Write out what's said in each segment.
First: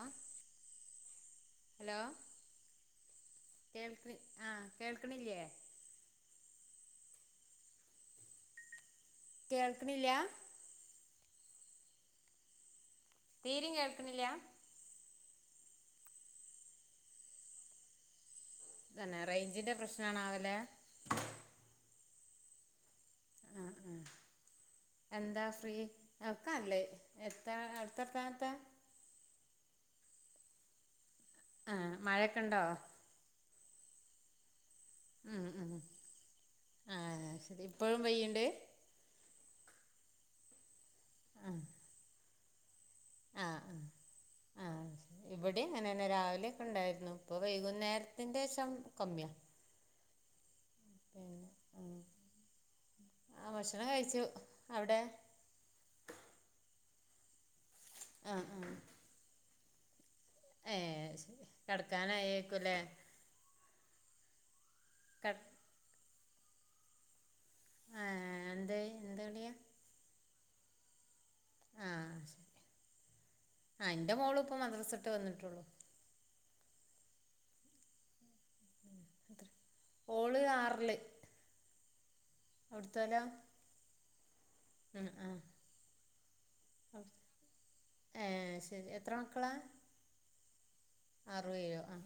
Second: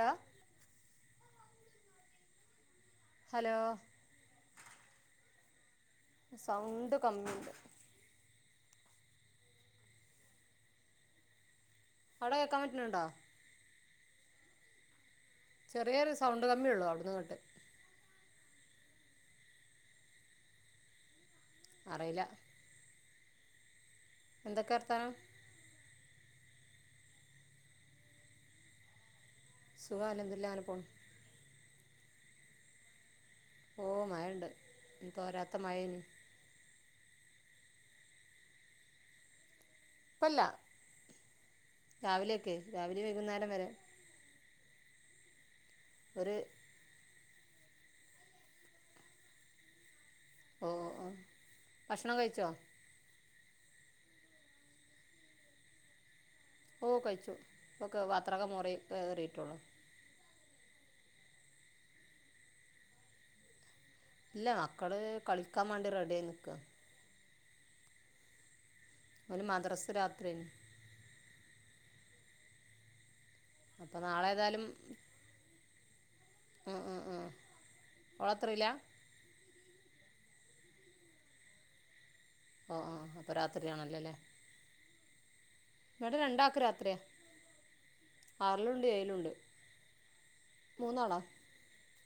ആ hello hello കേൾക്ക്ണി ആഹ് കേൾക്ക്ണില്ലേ? സൗണ്ട് കമ്മിണ്ട് കേൾക്ക്ണില്ല്യാ അവടെ കേൾക്കാൻ പറ്റ്ന്ന്ണ്ടോ തീരിം കേൾക്ക്ണില്ലാ? ചെറിയേരു സൗണ്ട് കമ്മിയേളളു അവട്ന്ന്ങ്ങട്ട് തന്നെ റെയ്ഞ്ചിന്റെ പ്രശ്നം ആണാവല്ലെ അറില. ആ ആ എന്തൊക്കെ വർത്താനം എന്താ ഫ്രീ ഒക്കാനല്ലേ എത്ത അവടുത്ത വർത്തനത്താ സുഖണ് അൽ ഹംദു ലില്ല [unintelligible] അങ്ങനെ പോണ് ആ മഴയൊക്കെണ്ടോ ഓ മഴുണ്ട് ഉം തോരാത്ത ഉം മഴേന് ആ ശരി ഇപ്പോഴും പെയ്യുണ്ട്? ഇപല്ല ആ രാവിലെയക്കെ രാവിലെ വൈകുന്നേരം വരെ. ഇവിടെ അങ്ങനെന്നെ ഒരു രാവിലെയക്കെ ഉണ്ടായിരുന്നു ഇപ്പൊ വൈകുന്നേരത്തിന്റെ ശം കമ്മിയ. ഓ ഓ ഓ ഭക്ഷണം കഴിച്ചോ ആ ഭക്ഷണം കഴിച്ചു അവിടെ ഓ കഴിച്ചു ഇപ്പ ആ പാത്രക മോറി കേറിട്ടുള്ളു. ഏ കെടക്കാനായിക്കൂല്ലേ ഇല്ല മക്കള് കട് കളിക്കാൻ മാണ്ടി റെഡി ആയി നിക്ക. ആ എന്തേയ് ഓൻമദ്രസ് രാത്രിയന്. ആ അപ്പോൾ ന്റെ നാളെ മോള ഇപ്പ മദ്രസ ഇട്ട് വന്നിട്ടുള്ളു. ഉംഓളത്രല്ല? ഓള് ആറില് അവിടുത്തെ ലേ ശരിയാല്ലോല്ലേ? ഉം ഉം ഇവടെ രണ്ടക്ക് രാത്രരിയ ഏഹ് ആറിലുണ്ട് ശരി എത്ര ഏയ്ലുംണ്ട്. മൂന്നാളാ അറു വഴെ ആ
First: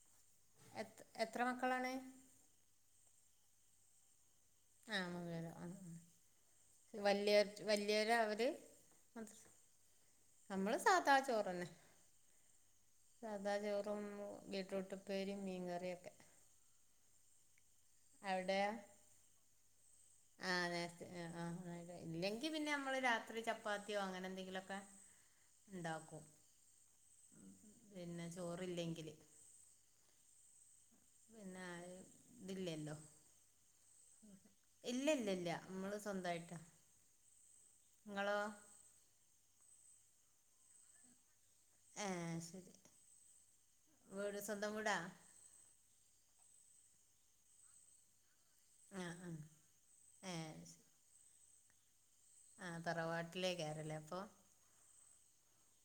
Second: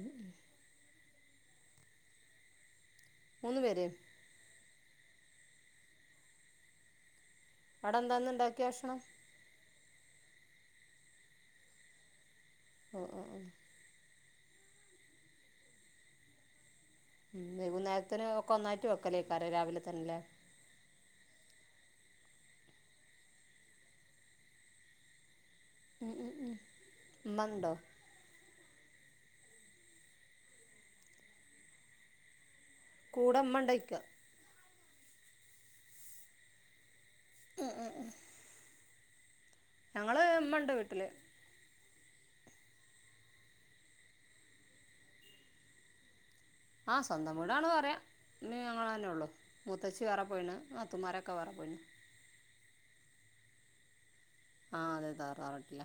ഇം എത്ര മക്കളാണ് മൂന്ന് പേര് ആഹ് അങ്ങനെ വല്യ അവിടെ വല്യോരാ എന്താന്ന് അവര് ഉണ്ടാക്കിയ ഭക്ഷണം നമ്മള് സാധാ ചോറന്നെ ഓ ഓ ഓ സാധാ ചോറും ബീട്ട്റൂട്ടുപ്പേരിയും മീൻകറിയൊക്കെ വൈകുന്നേരത്തിന് ഒക്കെ അവിടെയാ ഒന്നായിട്ട് വെക്കലേക്കാരെ രാവിലെ തന്നെയല്ലേ ആഹ് നേരത്തിന് ഹാ ആ ഇല്ലെങ്കി പിന്നെ നമ്മള് രാത്രി ചപ്പാത്തിയോ അങ്ങനെ എന്തെങ്കിലൊക്കെ ഉണ്ടാക്കും ഉമ്മ ഉണ്ടോ പിന്നെ ചോറില്ലെങ്കിൽ നായി ദില്ലിയല്ലോ കൂടെ മ്മണ്ടൊയ്ക ഇല്ല ഇല്ലല്ല മ്മള് സ്വന്തായിട്ട് നിങ്ങളോ ഞങ്ങള് ഇമ്മ ഉണ്ട് വീട്ടില് എഹ് ശരി വീട് സ്വന്തം വീടാ ആ സ്വന്തം വീടാണ് പറയാ ഇമ്മിം ഞങ്ങൾ തന്നെ ആഹ് ഉള്ളൂ ആഹ് മൂതച്ഛി വേറെ പോയിണ് ഏഹ് നാത്തൂമാരെ- ക്ക വേറേ പോയിന്നു ആ തറവാട്ടിലേകാരം അല്ലേ അപ്പൊ ആഹ് അതെ താറവാട്ടില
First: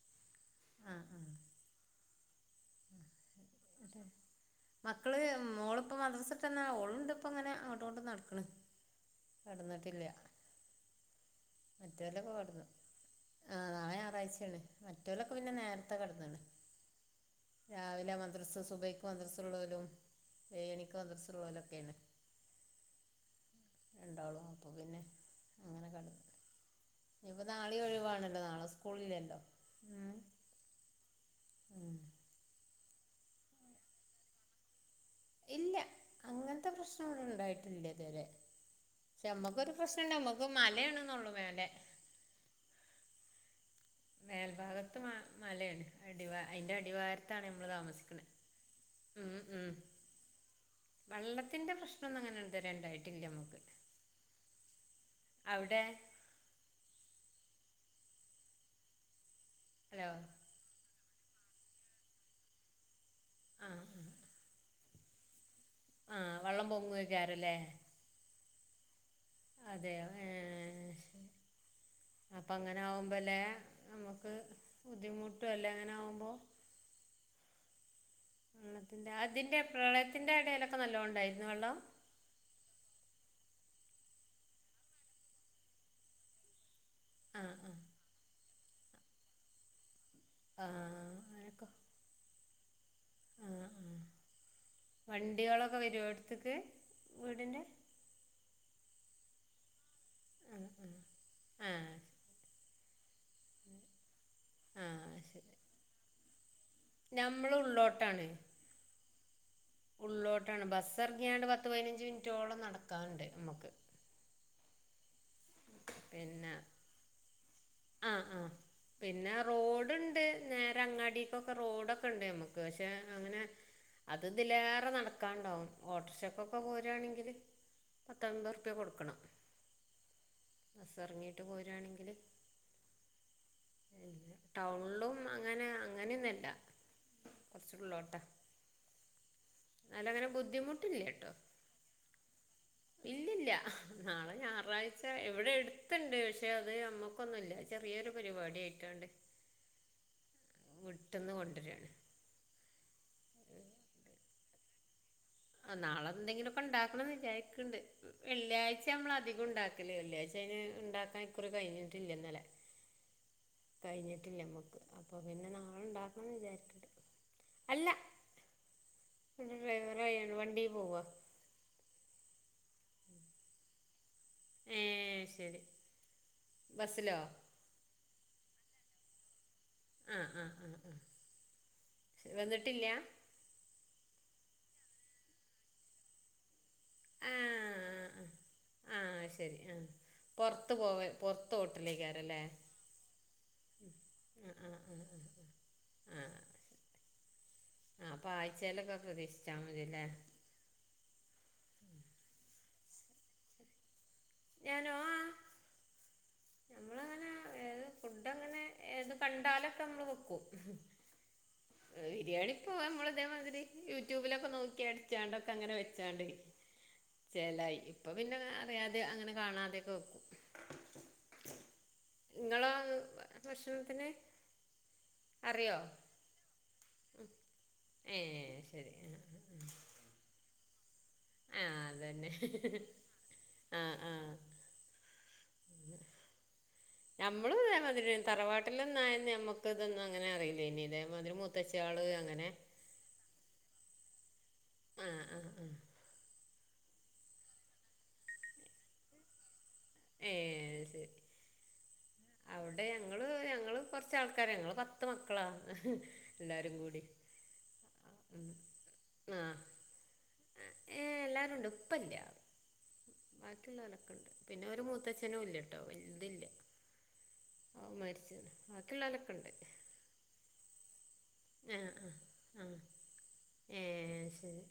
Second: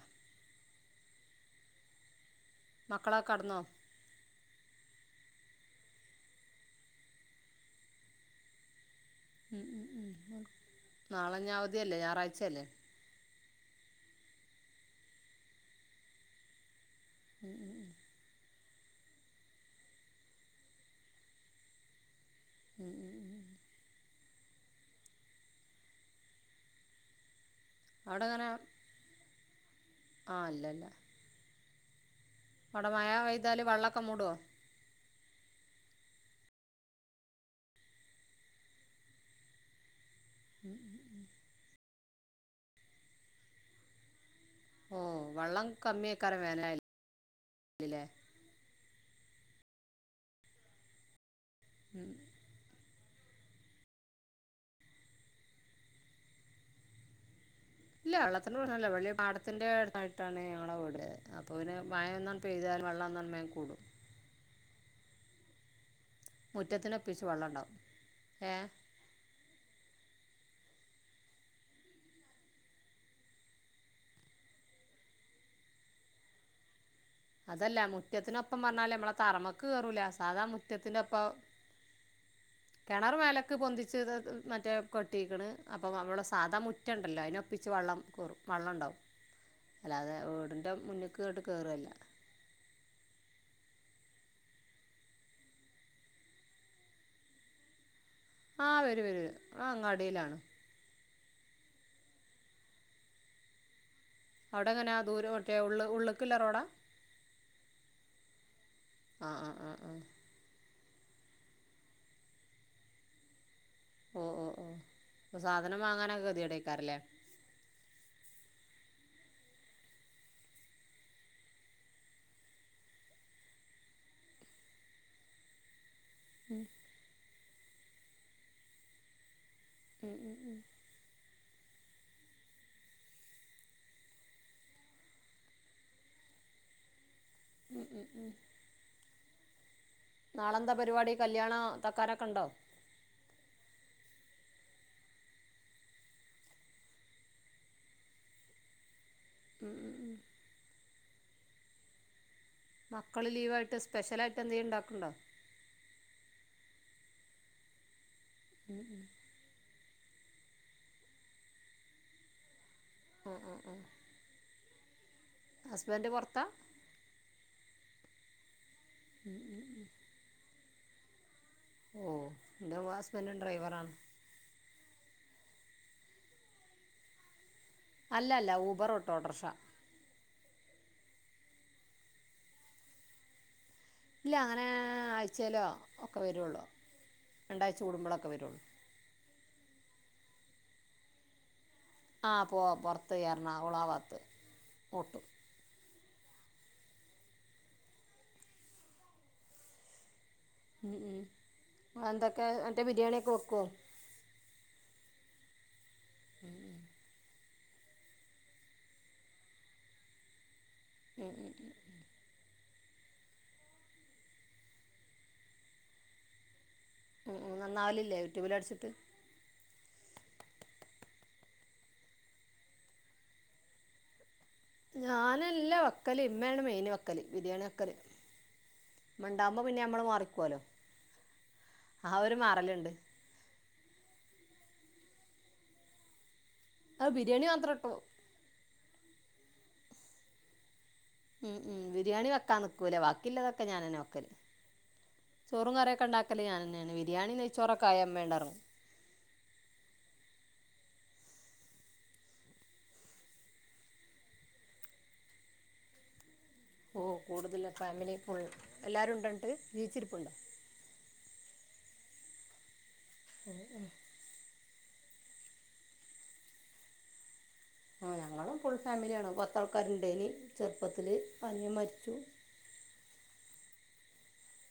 ആഹ് ആഹ് മക്കളൊക്കെ കടന്നോ മക്കള് മോളിപ്പോ മദ്രസട്ട് തന്നെ ഓളിപ്പണ്ട് ഇപ്പ അങ്ങനെ അങ്ങോട്ടങ്ങോട്ട് നടക്കണ് ഉം, ഉം, കടന്നിട്ടില്ല ഉം. ആ നാളെ ഞ മറ്റോലൊക്കെ കടന്നു ആഹ് നാളെ ഞായറാഴ്ചല്ലേ മറ്റോലൊക്കെ പിന്നെ നേരത്തെ കടന്നിണ് രാവിലെ മദ്രസ സുബയ്ക്ക് മദ്രസ ഉള്ളോലും ഏഴുമണിക്ക് മദ്രസ ഉള്ളോലും ഒക്കെയാണ് ഉം ഉം ഉം ണ്ടാളൂ അപ്പോ പിന്നെ അങ്ങനെ കെട ഇനിപ്പോ നാളേം അവിടെ ഒഴിവാണല്ലോ നാളെ സ്‌കു കൂളില്ലല്ലോ ഉം ആഹ് അല്ല അല്ല ഉം അവടെ മഴ പെയ്താല് വെള്ളൊക്കെ മൂടോ ഇല്ല അങ്ങനത്തെ പ്രശ്നെന്നുണ്ടായിട്ടില്ല തുവരെ പക്ഷെ നമ്മക്കൊരു പ്രശ്നണ്ട് നമുക്ക് മലേണന്നള്ളൂ മേലേ മേൽഭാഗത്ത് ഓ വെള്ളം മലയാണ് അടിവ കമ്മിയേക്കാരം അതിന്റെ വേനലായാലല്ലേ അടിവാരത്താണ് നമ്മള് താമസിക്കുന്നത് ഉം ഉം വള്ള ത്തിന്റെ ഉം പ്രശ്നന്നും അങ്ങനെ ഇതുവരണ്ടായിട്ടില്ല നമക്ക് അവിടെ ഇല്ല വെള്ളത്തിന്റെ പ്രശ്നമല്ല വെള്ളി പാടത്തിന്റെ ഹലോ അടുത്തായിട്ടാണ് ഞങ്ങള വീട് അപ്പോൾ പിന്നെ മഴ നല്ലോണം പെയ്താൽ വെള്ളം നന്നായി ആ കൂടും ആ വെള്ളം മുറ്റത്തിന ഒപ്പിച്ച് പൊങ്ങുവയ്ക്കാരല്ലേ വെള്ളണ്ടാവും ഏഹ് അതെയൊ ഏഹ് ശരി അപ്പ അങ്ങനെ ആഉമ്പോ ല്ലേ നമ്മുക്ക് ബുദ്ധിമുട്ടും അല്ലേ അങ്ങനെ ആഉമ്പോ അതല്ല മു റ്റത്തിനൊപ്പം പറഞ്ഞാല് വെള്ളത്തിൻ്റെ നമ്മളെ അതിൻ്റെ തറമക്ക് കേയറൂലാ പ്രളയത്തിൻ്റെ സാധാ ഇടയിലൊക്കെ നല്ലോണം മുറ്റത്തിന്റെപ്പ ഉണ്ടായിരുന്നു വെള്ളം കിണർ മേലക്ക് പൊന്തിച്ച് മറ്റേ കൊട്ടിക്ണ് അപ്പൊ നമ്മടെ സാദാ മു റ്റണ്ടല്ലോ ആ അയ്നൊപ്പിച്ച് ആ വള്ളം കേറും വള്ളംണ്ടാവും അല്ലാതെ ആ വീടിന്റെ മുന്നിൽക്ക് ഇങ്ങട്ട് കേറല്ല ആഹ് ആഹ് വണ്ടികളൊക്കെ വരോ എടുത്ക്ക് വീടിന്റെ ആഹ് വരും വരും അഹ് അങ്ങടിയിലാണ് ഉം ഉം ഏഹ് അവിടെ ആ എങ്ങനാ ആ ദൂരം മറ്റേ ഉള്ള് ഉള്ളുക്കില്ല റോഡാ ഞമ്മള് ഉള്ളോട്ടാണ് ആഹ് ആഹ് ആഹ് ഉള്ളോട്ടാണ് ബസ്സ് ഇറങ്ങിയാണ്ട് പത്ത് പതിനഞ്ച് മിനിറ്റോളം നടക്കാന്ണ്ട് മക്ക് ഓ ഓ ഓ സാധനം വാങ്ങാനൊക്കെ കെതികേട് അയ്കാരം ല്ലേ ആഹ് ആഹ് പിന്നെ റോഡ്ണ്ട് നേരെ അങ്ങാടിക്കൊക്കെ റോഡൊക്കെ ണ്ട് ഞമ്മക്ക് പക്ഷെ അങ്ങനെ അത് തിലേറെ നടക്കാണ്ടാവും ഓട്ടർക്ഷക് പ്പൊക്കെ പോരണെങ്കിൽ പത്തൻമ്പത് ഉർപ്യ കൊടുക്കണം ഉം ഉം ഉം ബസ് ഇറങ്ങിട്ട് പോരാണെങ്കില് ടൗൺളും അങ്ങനെ അങ്ങനെന്നുല്ല കൊറച്ചുള്ളോട്ട നാളെന്താ ബുദ്ധിമുട്ടില്ല പരിപാടി കല്യാണ തക്കാരൊക്കെണ്ടോ ഇല്ല ല്ല നാളെ ഞായറാഴ്ച എവ്ടെ എടുത്ണ്ട് പക്ഷെ അത് അമ്മക്കൊന്നുല്ല ചെറിയൊരു പരിപാടിയായിട്ട് ഏണ്ട് ഉം ഉം വിട്ട്ന്ന് കൊണ്ടുരാണ് മക്കള് ലീവായിട്ട് സ്പെഷ്യൽ ആയ്ട്ട് എന്തെലും ഇണ്ടാക്ക്ണ്ടോ ആ നാളെന്തെങ്കിലും ഒക്കെ ഇണ്ടാക്കണന്ന് വിചാരിക്കണ്ട് വെള്ളിയാഴ്ച്ച അമ്മള് അധി കും ഇണ്ടാക്കല് വെള്ളിയാഴ്ച അയ്ന് ഇണ്ടാക്കാൻ ഇക്കുറി കഴിഞ്ഞിട്ടില്ല ഇന്നലെ ആഹ് ആഹ് ആഹ് കഴിഞ്ഞിട്ടില്ല മക്ക് അപ്പൊ പിന്നെ ഹസ്ബൻഡ് നമ്മളുണ്ടാക്കണംന്ന് പുറത്താണ് വിചാരിക്ക്‌ണ്ട് അല്ല പിന്നെ വേറെ [unintelligible] വണ്ടി പോവ ഓഹ് എന്റെ ഹസ്ബൻ്റും ഡ്രൈവറാണ് ഏഹ് ശരി ബസിലോ അല്ലല്ല ഊബർ ഓട്ടോ ഓട്ടോറിക്ഷ ആഹ് ആഹ് ആഹ് ആ വന്നിട്ടില്ല ഇല്ല അങ്ങനെ ആഴ്ചെലോ ഒക്കെ വരുള്ളൂ രണ്ടാഴ്ച്ച കൂടുമ്പളൊക്കെ വരുള്ളൂ ആഹ് ശരി ആഹ് പൊർത്ത് പോവൽ പൊർ തോട്ടിലേക്കാരം ല്ലേ ആഹ് പോവാ പുറത്ത് എറണാകുളം ആ ഉം ഭാഗത്ത് ആഹ് ആഹ് ഓട്ടും ആഹ് അപ്പ ആഴ്ചേലൊക്കെ പ്രതീക്ഷിച്ചാ മതില്ലേ ഉം ഉം അ എന്തൊക്കെ അന്റെ ബിരിയാണിയൊക്കെ വെക്കോ ഞാനോ ആ ആഹ് വേദ ഫുഡ് അങ്ങനെ ഏത് കണ്ടാലൊക്കെ നമ്മള് വെക്കും ഉം ഉം ഉം ബിരിയാണിപ്പോ അമ്മള് ഇതേമാതിരി യൂട്യൂബിലൊക്കെ നോക്കി അടിച്ചാണ്ട്ക്കെ അങ്ങനെ വെച്ചാണ്ട് ഉം ഉം ചേലായി ഇപ്പൊ നന്നാവലില്ലേ പിന്നെ യൂട്യൂബിലടിച്ചിട്ട് അറിയാതെ അങ്ങനെ കാണാതെയൊക്കെ വെക്കും ഇങ്ങളാ ഭക്ഷണത്തിന് ഞാനല്ല അറിയോ വെക്കല് ഇമ്മെണ് മെയിൻ വെ ക്കല് ബിരിയാണി വെക്കല് ഏ ശരി ആ ഇമ്മ ഇണ്ടാവ്മ്പോ പിന്നെ ഞമ്മള് മാറിക്കോലോ ആഹ് അതന്നെ ആഹ് ആഹ് അത് ബിരിയാണി ഞമ്മളും മാത്രം ട്ടോ ഇതേമാതിരി തറവാട്ടിലൊന്നായന്ന് ഞമ്മക്ക് ഇതൊന്നും അങ്ങനെ അറില്ലെയ്ഞ്ഞില്ലെ ഉം ഉം ബിരിയാണി വെക്കാ നിക്കൂല വാക്കില്ലതൊക്കെ ഞാനെന്നെ വെക്കല് ആ ആ ആ ചോറും കറിക്കെ ഇണ്ടാക്കല് ഞാനന്നെണ് ബിരിയാണി നെയ് ചോറൊക്കെ ആയ ഇമ്മ ഇണ്ടാ ഏഹ് അഹ് ശരി അവ്ടെ ഞങ്ങള് ഞങ്ങള് കൊറച്ചാൾക്കാരാ ഞങ്ങള് പത്ത് മക്കളാ എല്ലാരും കൂടി ഓഹ് കൂടുതല് ഫാമിലി ഫുൾ ഉം എല്ലാരും ഉണ്ടോണ്ട് ജീവിച്ചിരിപ്പ ഏഹ് എല്ലാരും ഇണ്ട് ഉപ്പല്ല ബാക്കിള്ളോലൊക്കെ ഇണ്ട് പിന്നെ ഒരു മൂത്തച്ഛനുല്ലട്ടോ വൽതില്ല ആ ഞങ്ങളും ഫുൾ ഫാമിലിയാണ് ബാക്കിയുള്ളോലൊക്കെ ഉണ്ട് പത്താൾക്കാര്ണ്ടയില് ചെറുപ്പത്തില് അനിയൻ മരിച്ചു ഉം ഏഹ് അത്ശെരി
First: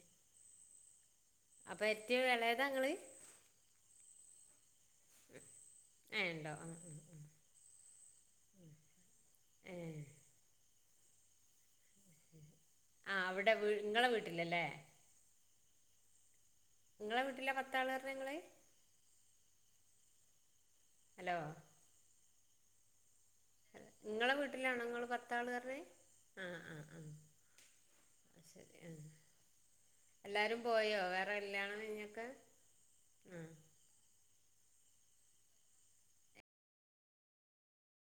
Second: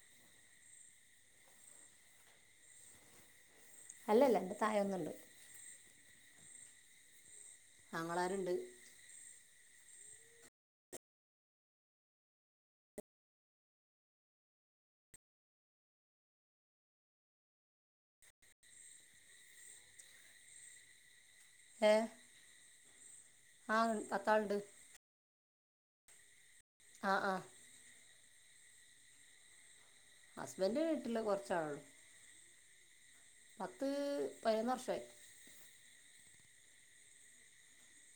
അപ്പൊ ഏറ്റവും എളയതാങ്ങള് അല്ലല്ല ഇന്റെ തായെ ഒന്നുണ്ട് ഏഹ് ഇണ്ടോ ആഹ് ആഹ് ആങ്ങളാര്ണ്ട് ഏഹ് ആഹ് അവടെ വീട് ഇങ്ങളെവീട്ടിലല്ലേ ങ്ങളെ വീട്ടില പത്താള് പറഞ്ഞങ്ങള് ഹലോ ഏഹ് ങ്ങളെ വീട്ടിലാണോങ്ങള് പത്താള് പറഞ്ഞേ ആഹ് ആഹ് ആഹ് ആഹ് ആഹ് ശെരിയാ എല്ലാരും ഹസ്ബൻഡ് പോയോ വീട്ടിൽ വേറെ കല്യാണം കുറച്ചാളുള്ളൂ കയിഞ്ഞൊക്കെ പത്ത് പതിനൊന്നുവർഷായി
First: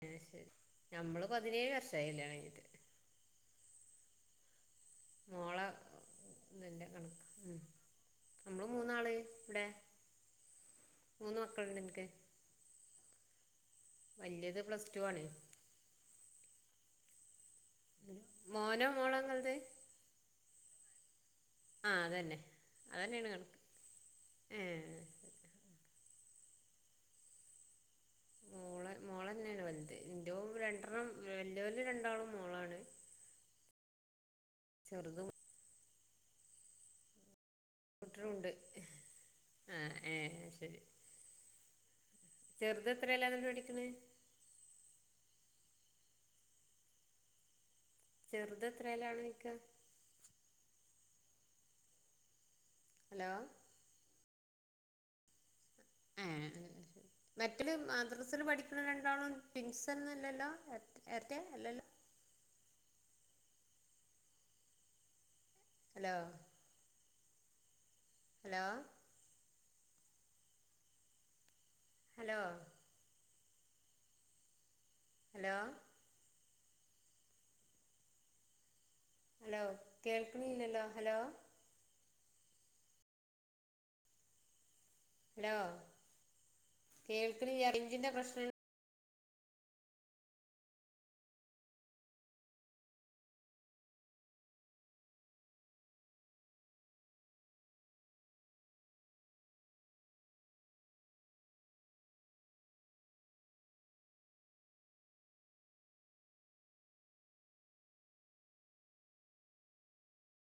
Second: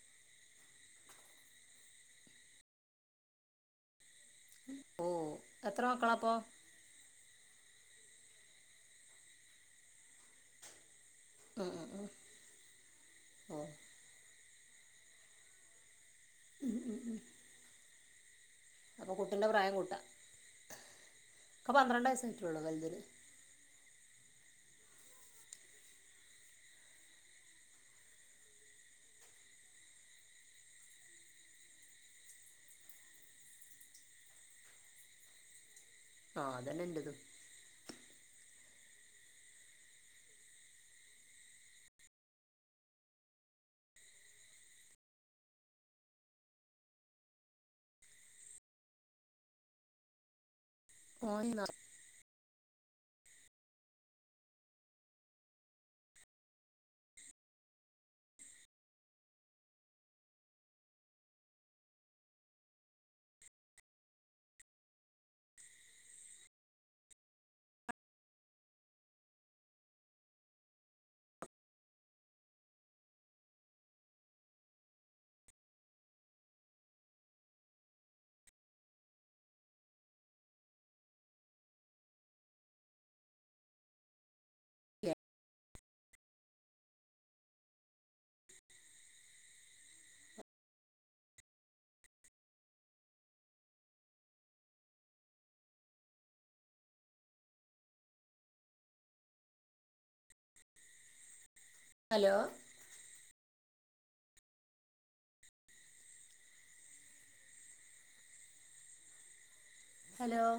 അത്ശരി ഞമ്മള് പതിനേഴ് വർഷായി കല്യാണംകഴിഞ്ഞിട്ട് ഓ എത്ര മക്കളാപ്പൊ ന്റെ കണക്ക് ഉം നമ്മള് മൂന്നാള് വ്ടെ മൂന്ന് മക്കളുണ്ട്ൻക്ക് ആഹ് ഇന്റേത് പ്ലസ് ടു ആണ് ഉം ഉം ഉം മോനോ അപ്പൊ മോളോ കുട്ടിന്റെ നിങ്ങളത് പ്രായം കൂട്ടാ ഒക്കെ ആഹ് പന്ത്രണ്ട് അതന്നെ വയസ്സായിട്ടുള്ളൂ വലുതിന് അതന്നേണ് കണക്ക് ഏഹ് മോളന്നേണ് വല്ത് ഇന്റതും രണ്ടെണ്ണം വല്യോല് രണ്ടാളും മോളാണ് ചെറുതും ആഹ് അതന്നെ ഇന്റതും കൂട്ടികളുണ്ട് ആഹ് ഏഹ് ശെരി ചെറുതെത്രയിലാന്നിട്ട് പഠിക്കണെ ചെറുതെത്രയിലാന്നോയ്ക്ക ഓൻ [unintelligible] ഹലോ ഏഹ് മറ്റില് മദ്രസില് പഠിക്ക്ണ രണ്ടാളും ട്വിൻസൊന്നല്ലല്ലോ എരട്ടെ അല്ലല്ലോ hello hello hello hello hello കേക്ക്ണില്ലല്ലോ ഹലോ ഏഹ് ഹലോ കേൾക്കണില്ല റെയിഞ്ചിന്റെ പ്രശ്ന ഹലോ ഹലോ